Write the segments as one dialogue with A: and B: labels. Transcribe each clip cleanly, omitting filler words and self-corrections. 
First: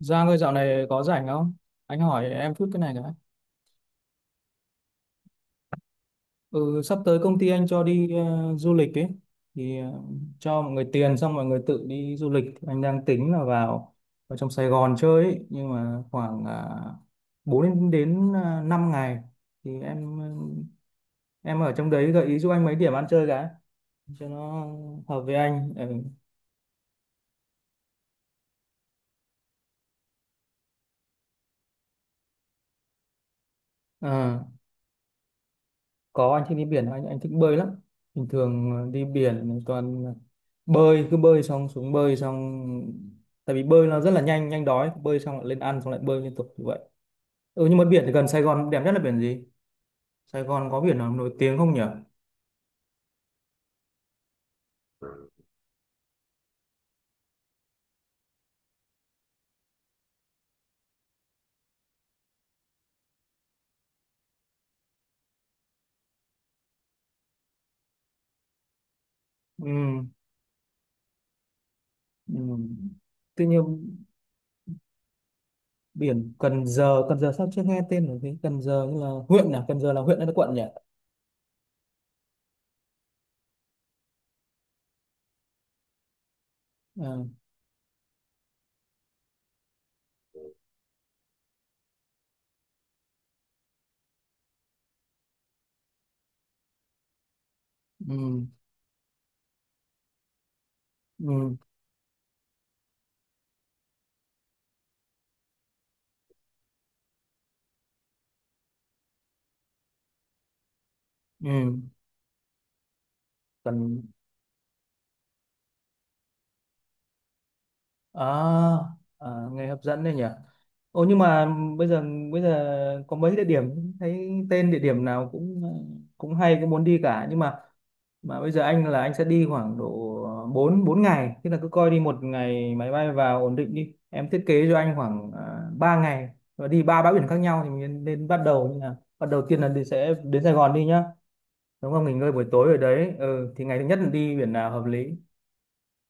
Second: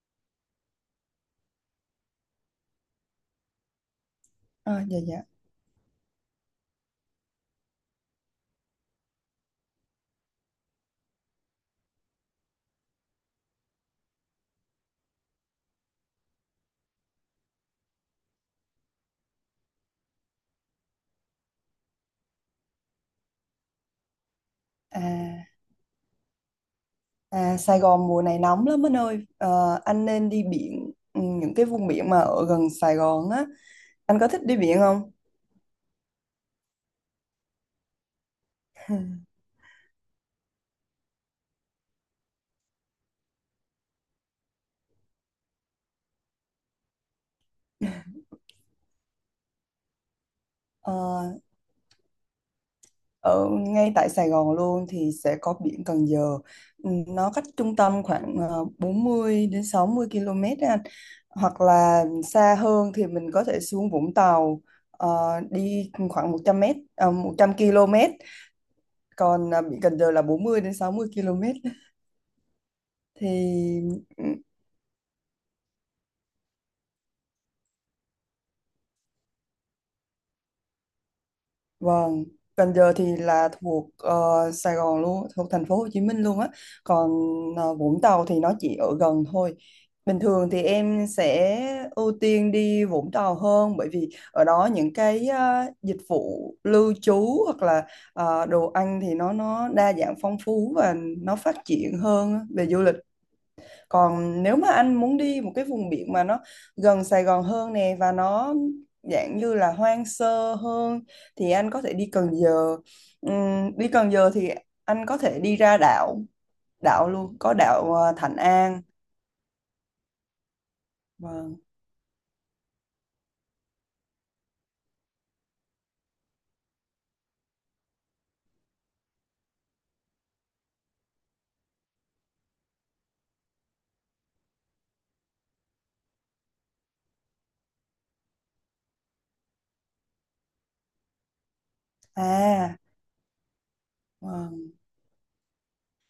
A: Giang ơi dạo này có rảnh không? Anh hỏi em chút cái này nữa.
B: À, dạ dạ.
A: Ừ, sắp tới công ty anh cho đi du lịch ấy. Thì ờ, cho mọi người tiền xong mọi người tự đi du lịch. Anh đang tính là vào vào trong Sài Gòn chơi ấy. Nhưng mà khoảng 4 ngày đến 5 ngày. Thì em ờ, em ở trong đấy gợi ý giúp anh mấy điểm ăn chơi cái. Cho nó
B: À,
A: hợp với anh. Ừ.
B: à, Sài Gòn mùa này nóng lắm anh ơi. Ờ, anh nên đi biển, những cái vùng biển mà ở gần Sài Gòn á. Anh có
A: Ờ.
B: thích đi biển không?
A: Có anh thích đi biển, anh thích bơi lắm. Bình thường đi biển mình toàn bơi, cứ bơi xong xuống bơi xong, tại vì bơi nó rất là nhanh, nhanh đói, bơi xong lại lên ăn xong lại bơi liên tục như vậy. Ừ, nhưng mà biển thì gần Sài Gòn đẹp nhất là biển gì? Sài Gòn có biển nào
B: Ờ,
A: nổi tiếng không nhỉ?
B: ở ngay tại Sài Gòn luôn thì sẽ có biển Cần Giờ. Ừ, nó cách trung tâm khoảng 40 đến 60 km á anh. Hoặc là xa hơn thì mình có thể xuống Vũng Tàu, ờ, đi khoảng 100 m, 100 km. Còn biển Cần
A: Ừ,
B: Giờ là 40 đến 60 km.
A: ừ.
B: Thì,
A: Tuy nhiên
B: ừ,
A: biển Cần Giờ, Cần Giờ sao chưa nghe tên là gì? Cần Giờ như là huyện à? Cần Giờ là huyện hay là quận nhỉ?
B: vâng. Cần Giờ thì là thuộc Sài Gòn luôn, thuộc thành phố Hồ Chí Minh luôn á. Còn
A: À,
B: Vũng Tàu thì nó chỉ ở gần thôi. Bình thường thì em sẽ ưu tiên đi Vũng Tàu hơn, bởi vì ở đó những cái dịch vụ lưu trú hoặc là
A: ừ,
B: đồ ăn thì nó đa dạng, phong phú, và nó
A: ừ,
B: phát triển hơn á, về du lịch. Còn nếu mà anh muốn đi một cái vùng biển mà nó gần Sài Gòn hơn nè, và nó dạng như là hoang sơ hơn, thì anh
A: ừ.
B: có thể đi Cần Giờ. Đi
A: Cần,
B: Cần Giờ thì anh có thể đi ra đảo, đảo luôn, có đảo
A: à,
B: Thạnh An.
A: à, nghe hấp dẫn đấy nhỉ. Ồ nhưng mà
B: Vâng.
A: bây giờ, bây giờ có mấy địa điểm thấy tên địa điểm nào cũng cũng hay, cũng muốn đi cả. Nhưng mà bây giờ anh là anh sẽ đi khoảng độ 4 4 ngày, tức là cứ coi đi một ngày máy bay vào ổn định, đi em thiết kế cho anh khoảng 3 ngày và đi ba bãi biển khác nhau. Thì mình nên bắt đầu như nào? Bắt đầu tiên là đi sẽ đến Sài Gòn đi nhá, đúng không, nghỉ ngơi buổi tối
B: À,
A: ở đấy. Ừ, thì ngày thứ nhất là đi biển
B: vâng.
A: nào hợp lý?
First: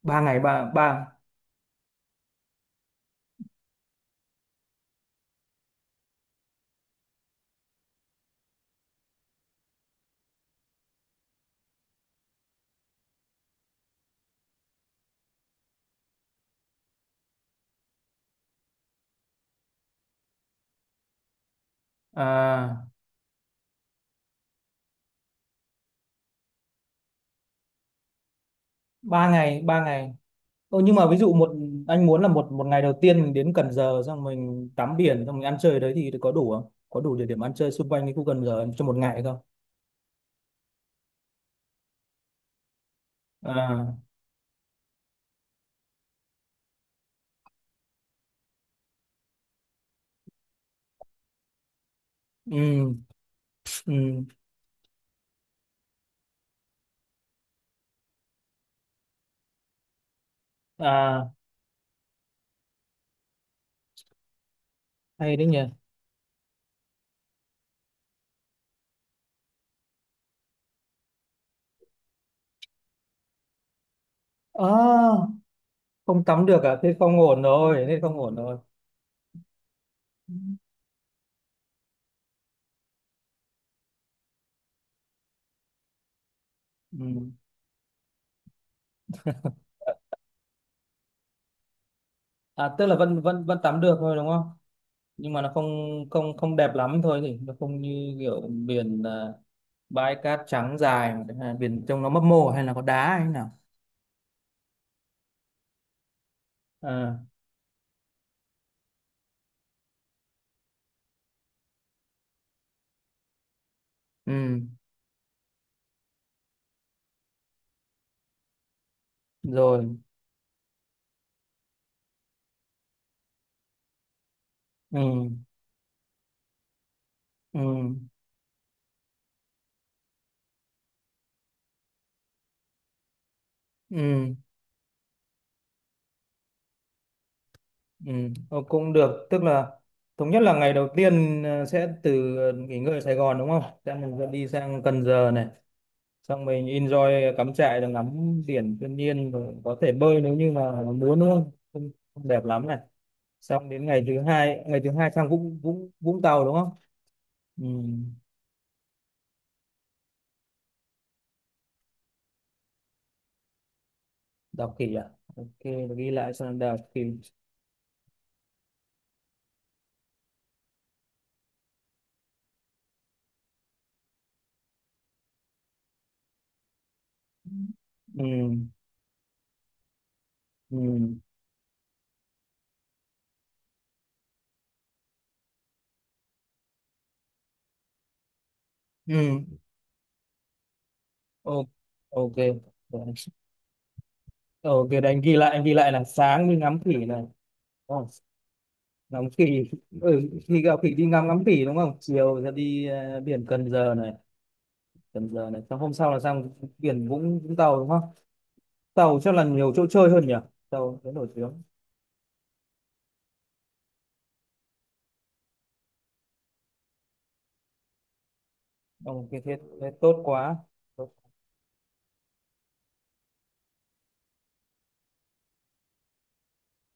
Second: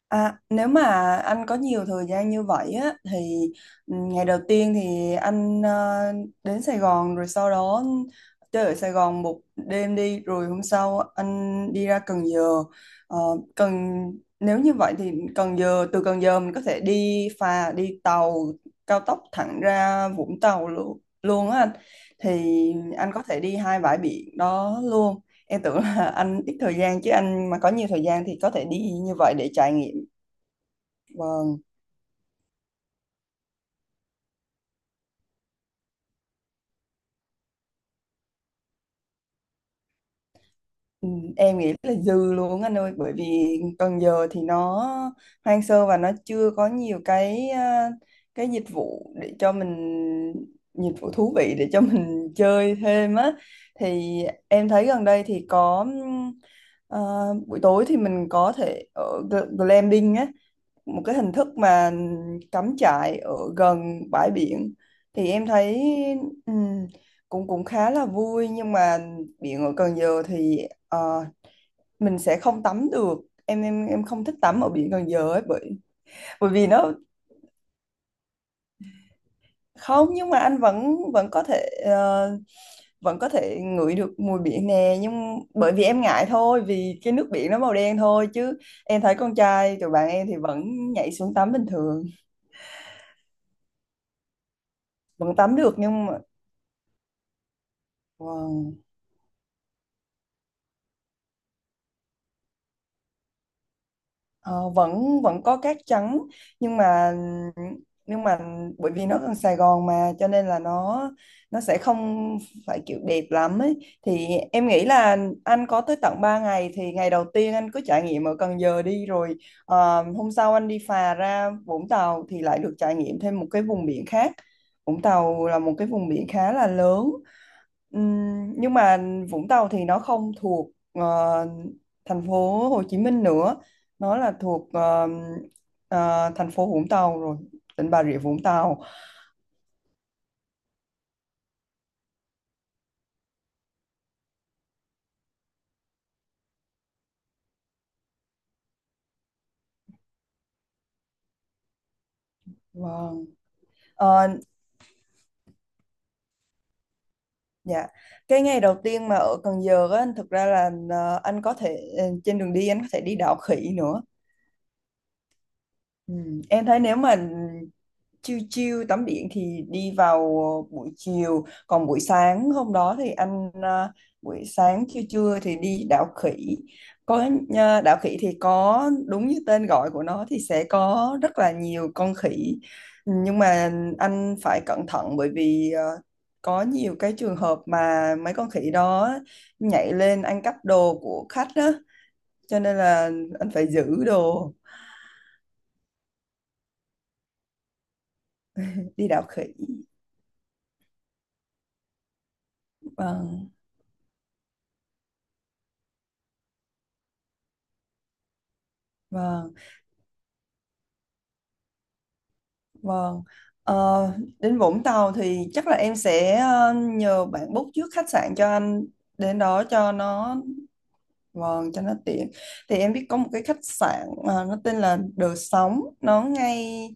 A: ba
B: À,
A: ngày ba
B: nếu mà
A: ba
B: anh có nhiều thời gian như vậy á, thì, ngày đầu tiên thì anh đến Sài Gòn rồi sau đó chơi ở Sài Gòn một đêm đi, rồi hôm sau anh đi ra Cần Giờ. Ờ, Cần Nếu như vậy thì Cần Giờ, từ Cần Giờ mình có thể đi phà, đi tàu cao tốc thẳng ra Vũng Tàu luôn, luôn á anh. Thì
A: à,
B: anh có thể đi hai bãi biển đó luôn. Em tưởng là anh ít thời gian, chứ anh mà có nhiều thời gian thì có thể đi như
A: ba
B: vậy để
A: ngày
B: trải
A: ba
B: nghiệm.
A: ngày. Ồ, nhưng mà ví dụ
B: Vâng,
A: anh muốn là một, ngày đầu tiên mình đến Cần Giờ xong mình tắm biển, xong mình ăn chơi ở đấy thì có đủ không? Có đủ địa điểm ăn chơi xung quanh cái khu Cần Giờ cho một ngày không?
B: ừ, em nghĩ là dư luôn anh ơi, bởi vì
A: À,
B: Cần Giờ thì nó hoang sơ và nó chưa có nhiều cái cái dịch vụ thú vị để cho mình chơi
A: ừ,
B: thêm á. Thì
A: ừ,
B: em thấy gần đây thì có, à, buổi tối thì mình có thể ở glamping á, một cái
A: à,
B: hình thức mà cắm trại ở gần bãi biển. Thì
A: hay
B: em
A: đấy nhỉ.
B: thấy, ừm, cũng cũng khá là vui, nhưng mà biển ở Cần Giờ thì ờ, mình sẽ không tắm được. Em không thích tắm ở biển Cần
A: À,
B: Giờ ấy, bởi
A: không tắm
B: bởi
A: được
B: vì
A: à?
B: nó
A: Thế không ổn rồi, thế không ổn rồi.
B: không. Nhưng mà anh vẫn vẫn có thể ngửi được mùi biển nè, nhưng bởi vì em ngại thôi, vì cái nước
A: Ừ.
B: biển nó màu đen thôi, chứ em thấy con trai tụi bạn em thì vẫn nhảy xuống tắm bình thường.
A: À, tức là vẫn vẫn vẫn tắm được thôi đúng không? Nhưng
B: Vẫn
A: mà nó
B: tắm
A: không,
B: được nhưng mà.
A: không không đẹp lắm thôi nhỉ? Nó không như kiểu
B: Vâng.
A: biển, bãi cát trắng dài, mà, à, biển trông nó mấp mô hay là có đá hay thế nào?
B: Ờ, vẫn vẫn có cát trắng, nhưng mà,
A: À,
B: nhưng mà bởi vì nó gần Sài Gòn mà, cho nên là nó, sẽ không phải kiểu đẹp lắm ấy. Thì
A: ừ.
B: em nghĩ là anh có tới tận 3 ngày, thì ngày đầu tiên anh cứ trải nghiệm ở Cần Giờ đi, rồi
A: Rồi,
B: hôm sau anh đi phà ra Vũng Tàu thì lại được trải nghiệm thêm một cái vùng biển khác.
A: ừ,
B: Vũng Tàu là một cái vùng biển khá là lớn.
A: ừ,
B: Nhưng mà Vũng Tàu thì nó không thuộc thành phố Hồ Chí Minh nữa, nó là
A: ừ,
B: thuộc thành phố Vũng Tàu rồi, tỉnh Bà
A: ừ.
B: Rịa Vũng
A: Ờ,
B: Tàu.
A: cũng được, tức là thống nhất là ngày đầu tiên sẽ từ, nghỉ ngơi ở Sài Gòn đúng không, sẽ mình sẽ đi sang Cần Giờ này, xong mình enjoy cắm trại rồi ngắm biển thiên nhiên, rồi có thể bơi nếu như mà muốn đúng không, không, không đẹp lắm này.
B: Vâng.
A: Xong đến ngày thứ
B: Ờ,
A: hai, ngày thứ hai sang Vũng Vũng Vũng Tàu đúng không? Ừ.
B: dạ, cái ngày đầu tiên mà ở Cần Giờ á, thực ra là anh có thể ờ, trên đường đi anh có thể đi đảo khỉ nữa.
A: Đọc kỹ à? Ok, ghi
B: Ừ.
A: lại xong
B: Em
A: đọc
B: thấy nếu
A: kỹ.
B: mà chiêu chiêu tắm biển thì đi vào buổi chiều, còn buổi sáng hôm đó thì buổi sáng trưa trưa thì đi đảo khỉ. Có, đảo khỉ
A: Ừ,
B: thì có đúng như tên gọi của nó, thì sẽ
A: ừ,
B: có rất là nhiều con khỉ. Nhưng mà anh phải cẩn thận bởi vì có nhiều cái trường hợp mà mấy con khỉ đó
A: ừ,
B: nhảy lên ăn cắp đồ của khách
A: ok,
B: đó, cho nên là
A: ok.
B: anh phải giữ đồ,
A: Ồ, cái đấy anh ghi lại là sáng đi ngắm khỉ này. Ồ,
B: đi đảo
A: ngắm
B: khỉ.
A: khỉ, ừ, khi gặp khỉ đi ngắm ngắm khỉ đúng không? Chiều ra đi biển
B: Vâng.
A: Cần Giờ này, Cần Giờ này. Xong hôm sau là sang biển Vũng Vũng Tàu đúng không? Tàu chắc là
B: Vâng,
A: nhiều chỗ chơi hơn nhỉ? Tàu thế nổi tiếng.
B: vâng. Ờ, đến Vũng Tàu thì chắc là em sẽ nhờ bạn book trước khách sạn cho anh
A: Ồ,
B: đến
A: cái thế,
B: đó
A: thế
B: cho
A: tốt
B: nó,
A: quá. Tốt.
B: vâng, cho nó tiện. Thì em biết có một cái khách sạn, nó tên là Đờ Sóng, nó ngay,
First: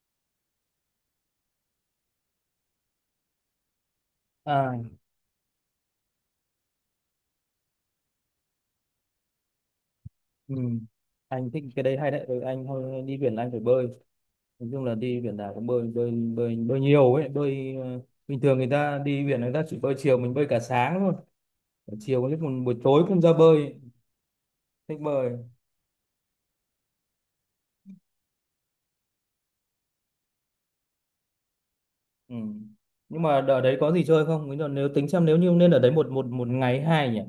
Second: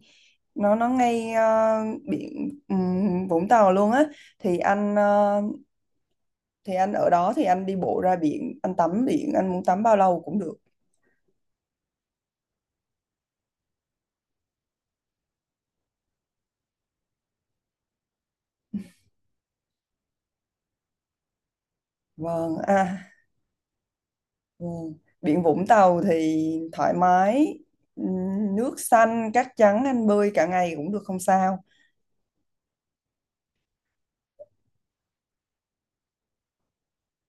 B: nó ngay biển, Vũng Tàu luôn á. Thì
A: À,
B: anh ờ, thì anh ở đó thì anh đi bộ ra biển, anh tắm biển, anh muốn tắm bao lâu cũng
A: ừ.
B: được.
A: Anh thích cái đấy, hay đấy. Ừ, anh thôi đi biển là anh phải bơi. Nói chung là đi biển nào cũng bơi, bơi, bơi, bơi nhiều ấy. Bơi bình thường người ta đi biển người ta chỉ bơi chiều, mình bơi cả sáng thôi. Chiều có lúc
B: Vâng.
A: còn buổi
B: À,
A: tối cũng ra bơi,
B: ừ.
A: thích bơi.
B: Biển Vũng Tàu thì thoải mái, ừ, nước xanh, cát trắng, anh bơi cả ngày cũng được không sao.
A: Ừ. Nhưng mà ở đấy có gì chơi không? Nếu nếu tính xem nếu như nên ở đấy một, một ngày hai nhỉ?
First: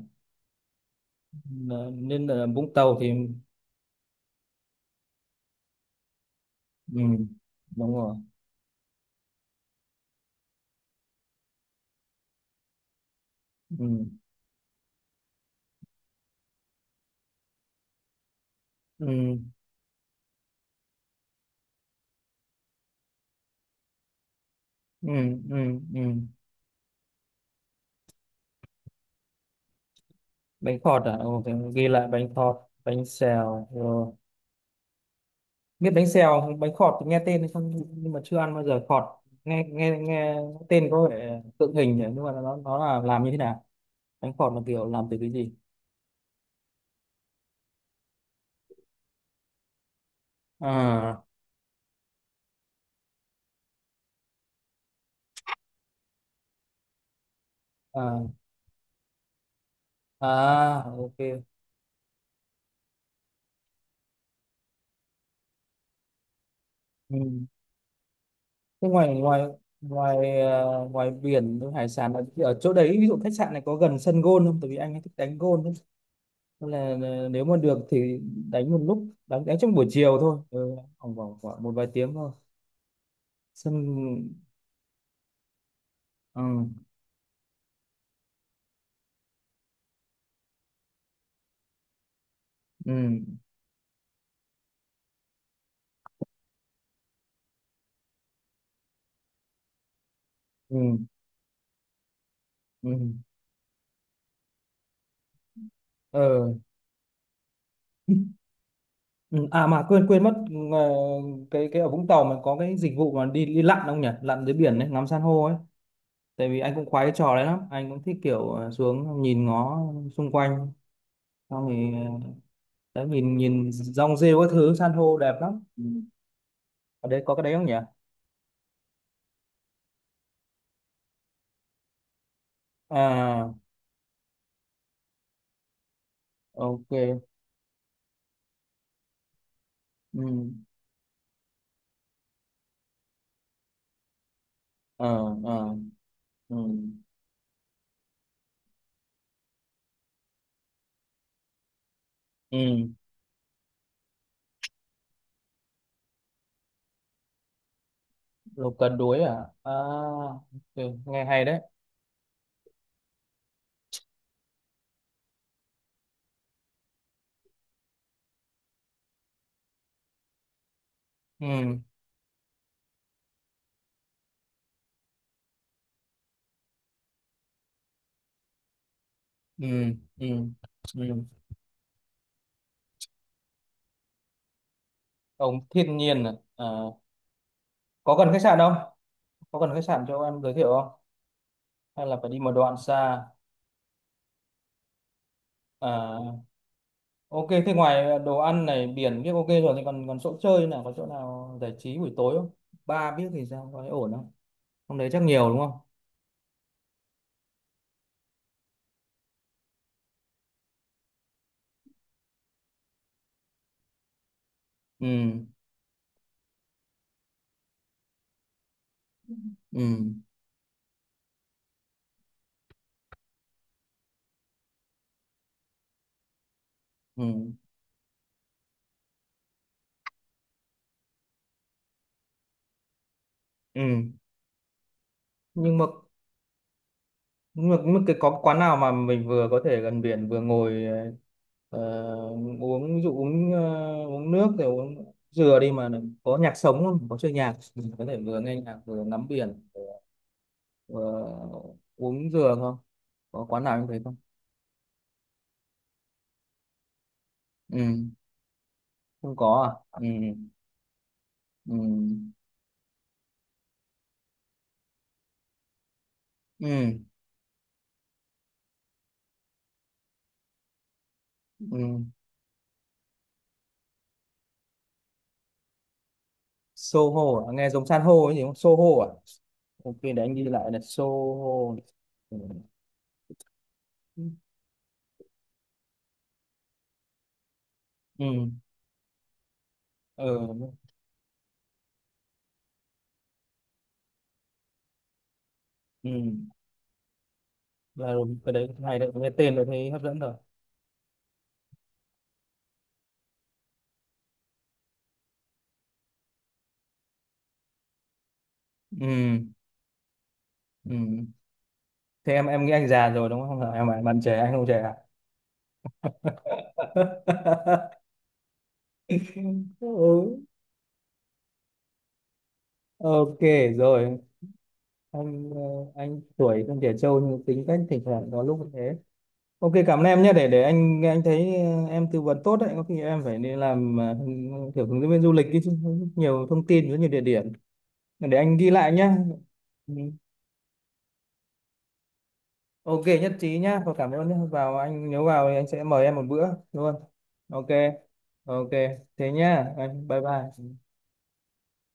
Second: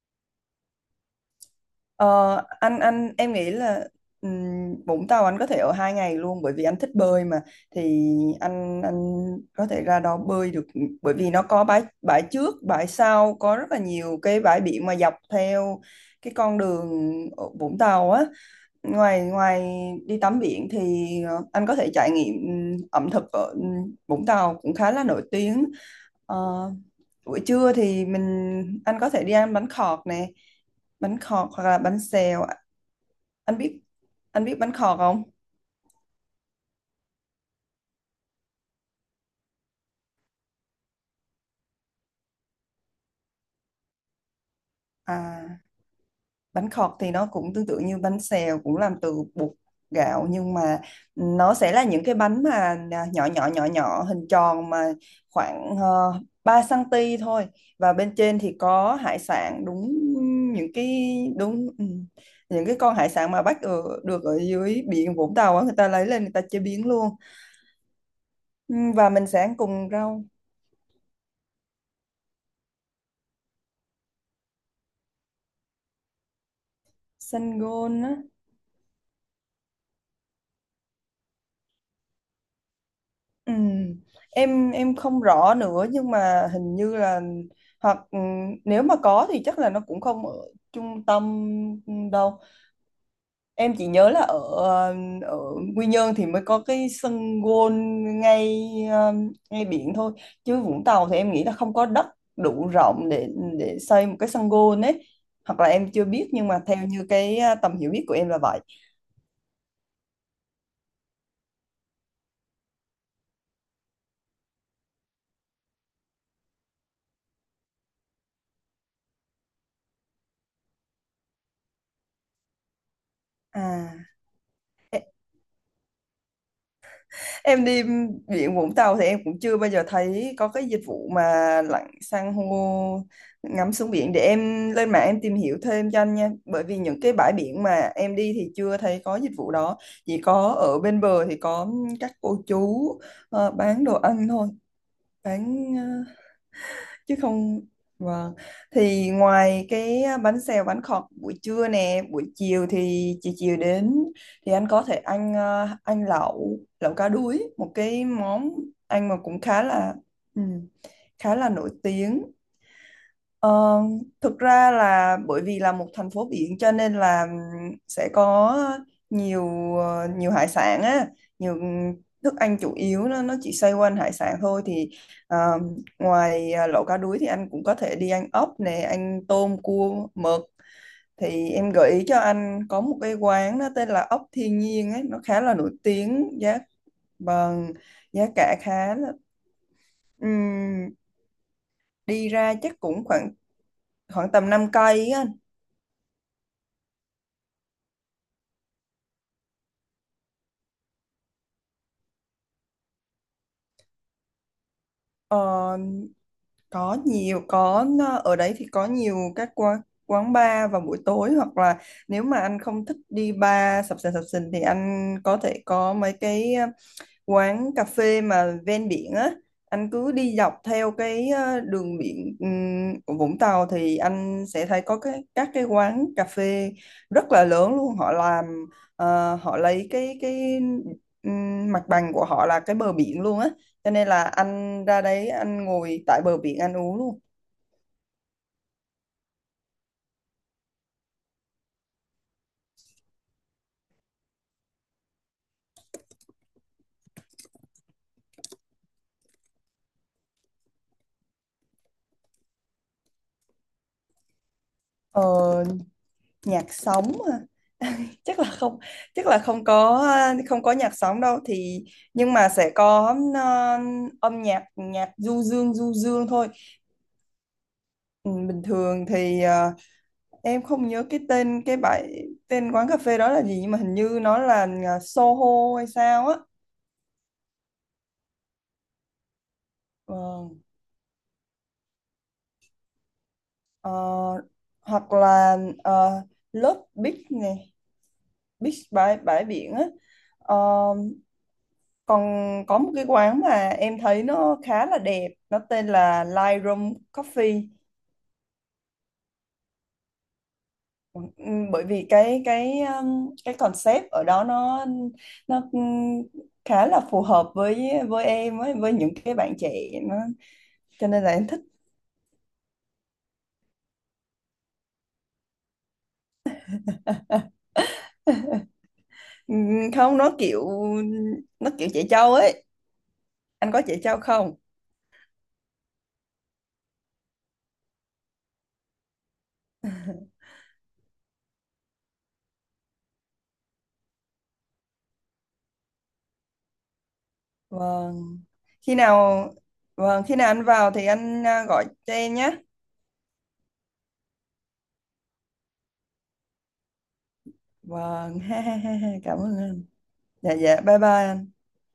A: Ờ, nên
B: Ờ,
A: ở Vũng Tàu thì
B: anh em nghĩ là Vũng Tàu anh có thể ở 2 ngày luôn bởi vì anh thích
A: ừ.
B: bơi mà.
A: Đúng
B: Thì
A: rồi.
B: anh có thể ra đó bơi được, bởi vì nó có bãi bãi trước, bãi sau, có rất là
A: Ừ.
B: nhiều cái bãi biển mà dọc theo cái con đường ở Vũng Tàu á.
A: Ừ.
B: Ngoài ngoài đi tắm biển thì anh có thể trải nghiệm, ẩm thực ở Vũng Tàu cũng khá là
A: Ừ.
B: nổi
A: Ừ.
B: tiếng.
A: Ừ.
B: Ờ, buổi trưa thì anh có thể đi ăn bánh khọt nè,
A: Bánh khọt à?
B: bánh
A: Ồ,
B: khọt
A: thì
B: hoặc là
A: ghi
B: bánh
A: lại bánh
B: xèo.
A: khọt. Bánh
B: anh
A: xèo
B: biết
A: rồi,
B: anh biết bánh khọt không?
A: biết bánh xèo không? Bánh khọt thì nghe tên hay không nhưng mà chưa ăn bao giờ. Khọt, nghe, nghe tên có vẻ tượng hình nhỉ, nhưng mà nó là làm như thế nào, bánh khọt là kiểu làm từ cái gì?
B: à Bánh khọt thì nó cũng tương tự như bánh xèo, cũng làm từ bột gạo, nhưng mà
A: À,
B: nó sẽ là những cái bánh mà nhỏ nhỏ nhỏ nhỏ hình tròn, mà khoảng 3 cm thôi, và bên
A: à,
B: trên thì có hải sản. Đúng, những cái,
A: à, ok.
B: đúng, những cái con hải sản mà bắt ở, được ở dưới biển Vũng Tàu á, người ta lấy lên người ta chế biến luôn.
A: Ừ.
B: Ừ,
A: Thế
B: và
A: ngoài,
B: mình
A: ngoài
B: sẽ ăn cùng rau.
A: ngoài ngoài biển, ngoài hải sản ở chỗ đấy, ví dụ khách sạn này có gần sân golf không, tại vì anh ấy thích đánh golf ấy. Nên là nếu
B: Xanh
A: mà được
B: gôn á.
A: thì đánh một lúc, đánh đánh trong buổi chiều thôi. Ừ, khoảng khoảng khoảng một vài tiếng thôi.
B: ừ.
A: Sân,
B: Em không rõ nữa nhưng mà
A: ừ,
B: hình như là, hoặc nếu mà có thì chắc là nó cũng không ở trung tâm đâu.
A: ừ,
B: Em chỉ nhớ là ở ở Quy Nhơn thì mới có cái sân gôn ngay ngay biển thôi, chứ Vũng
A: ừ,
B: Tàu thì em nghĩ là không có đất đủ
A: ừ,
B: rộng để xây một cái sân gôn ấy. Hoặc là em chưa biết nhưng
A: ờ.
B: mà theo như cái tầm hiểu biết của em là vậy.
A: Ừ. À mà quên quên mất ờ, cái ở Vũng Tàu mà có cái dịch vụ mà đi, lặn không nhỉ? Lặn dưới biển đấy, ngắm san hô ấy. Tại vì anh cũng khoái cái trò đấy lắm, anh cũng thích kiểu xuống nhìn ngó xung quanh, xong thì ờ, đấy, nhìn,
B: À
A: rong rêu các thứ, san hô đẹp lắm. Ừ. Ở đây có cái đấy không
B: em
A: nhỉ?
B: đi biển Vũng Tàu thì em cũng chưa bao giờ thấy có cái dịch vụ mà lặn san hô,
A: À,
B: ngắm xuống biển. Để em lên mạng em tìm hiểu thêm cho anh nha, bởi vì những cái
A: ok.
B: bãi biển mà em đi thì chưa thấy có dịch vụ đó. Chỉ
A: Ừ,
B: có ở bên bờ thì có các cô chú bán đồ ăn thôi,
A: ờ,
B: bán
A: ờ, ừ,
B: chứ không. Vâng. Thì ngoài cái bánh xèo, bánh khọt buổi trưa nè, buổi chiều
A: ừ.
B: thì chiều chiều đến thì anh có thể anh ờ, anh lẩu lẩu cá đuối, một cái món
A: Lục cần
B: anh mà
A: đuối
B: cũng
A: à?
B: khá
A: À,
B: là, ừ,
A: ok. Nghe
B: khá
A: hay
B: là
A: đấy.
B: nổi tiếng. Ờ, thực ra là bởi vì là một thành phố biển cho nên là sẽ có nhiều, hải sản á, nhiều
A: Ừ,
B: thức ăn chủ yếu nó chỉ xoay quanh hải sản thôi. Thì ờ, ngoài lẩu cá đuối thì anh cũng có thể đi ăn ốc nè, ăn tôm,
A: ừ,
B: cua,
A: ừ,
B: mực.
A: ừ.
B: Thì em gợi ý cho anh có một cái quán nó tên là Ốc Thiên Nhiên ấy, nó khá là
A: Ông
B: nổi
A: thiên nhiên à?
B: tiếng,
A: Ờ,
B: bằng
A: có
B: giá
A: cần khách
B: cả
A: sạn không,
B: khá là,
A: có cần khách sạn cho em giới thiệu không,
B: ừm,
A: hay là
B: đi
A: phải đi một
B: ra
A: đoạn
B: chắc cũng
A: xa?
B: khoảng, tầm 5 cây á anh.
A: À, ok. Thế ngoài đồ ăn này, biển biết ok rồi, thì còn, còn chỗ chơi nào, có chỗ nào giải trí buổi tối không? Ba biết thì sao, có thấy ổn không? Hôm đấy chắc nhiều đúng không?
B: Ờ, có nhiều có ờ, ở đấy thì có nhiều các quán quán bar vào buổi tối, hoặc là nếu mà anh không thích đi bar sập sình thì
A: Ừ,
B: anh có thể có mấy cái quán cà phê mà ven biển á. Anh
A: ừ,
B: cứ đi dọc theo cái đường biển, của Vũng Tàu thì anh sẽ thấy có các cái quán cà phê rất là
A: ừ,
B: lớn luôn. Họ làm họ lấy cái, mặt bằng của họ là cái bờ biển luôn á, cho
A: ừ.
B: nên là anh ra đấy anh
A: Nhưng mà,
B: ngồi tại bờ biển anh uống luôn.
A: nhưng mà, nhưng mà cái có quán nào mà mình vừa có thể gần biển vừa ngồi ờ, uống, ví dụ uống uống nước rồi uống dừa đi mà, có nhạc sống không? Có chơi nhạc, mình có thể vừa nghe nhạc vừa ngắm biển vừa uống dừa không? Có quán nào như thế không?
B: Ờ, nhạc sống hả?
A: Ừ,
B: Chắc là không, chắc
A: không
B: là không
A: có
B: có,
A: à? Ừ.
B: không có nhạc sống đâu.
A: Ừ,
B: Thì, nhưng mà sẽ có âm nhạc nhạc du dương thôi.
A: ừ,
B: Ừ, bình thường thì em không nhớ cái tên, cái
A: ừ.
B: bãi tên quán cà phê đó là gì, nhưng mà hình như nó là Soho hay sao á.
A: Soho à? Nghe giống san hô ấy gì không? Soho à? Ok,
B: Ờ,
A: để anh ghi lại là Soho. Ừ,
B: ờ,
A: ừ,
B: hoặc là ờ, Love Beach này.
A: ừ,
B: Beach, bãi bãi biển á. Ờ,
A: ừ,
B: còn có một cái quán mà em thấy nó khá là đẹp, nó tên
A: ừ.
B: là Lightroom Coffee.
A: Là cái đấy hay đấy, nghe tên rồi thấy hấp dẫn rồi.
B: Ừ, ừ, bởi vì cái, concept ở đó nó, nó um, khá là phù hợp với, em với,
A: Ừ,
B: những cái bạn trẻ, nó cho nên
A: ừ.
B: là em thích.
A: Thế em nghĩ anh già rồi đúng không? Em bạn, trẻ, anh không trẻ à?
B: Không,
A: Ừ.
B: nó kiểu, trẻ trâu ấy.
A: Ok
B: Anh có trẻ trâu
A: rồi.
B: không?
A: anh ờ, anh tuổi không trẻ trâu nhưng tính cách thỉnh thoảng có lúc thế. Ok cảm ơn em nhé, để anh thấy em tư vấn tốt đấy, có khi em phải đi làm kiểu hướng dẫn viên du lịch ấy chứ, nhiều thông tin, rất nhiều địa điểm. Để
B: vâng
A: anh ghi lại
B: khi
A: nhé.
B: nào
A: Ừ.
B: vâng khi nào anh vào thì anh gọi cho em nhé.
A: Ok, nhất trí nhá, và cảm ơn nhé, vào anh, nếu vào thì anh sẽ mời em một bữa luôn. Ok.
B: Vâng. Ha
A: Ok,
B: ha ha ha.
A: thế
B: Cảm ơn
A: nhá,
B: anh.
A: anh bye
B: Dạ
A: bye.
B: dạ, bye bye anh.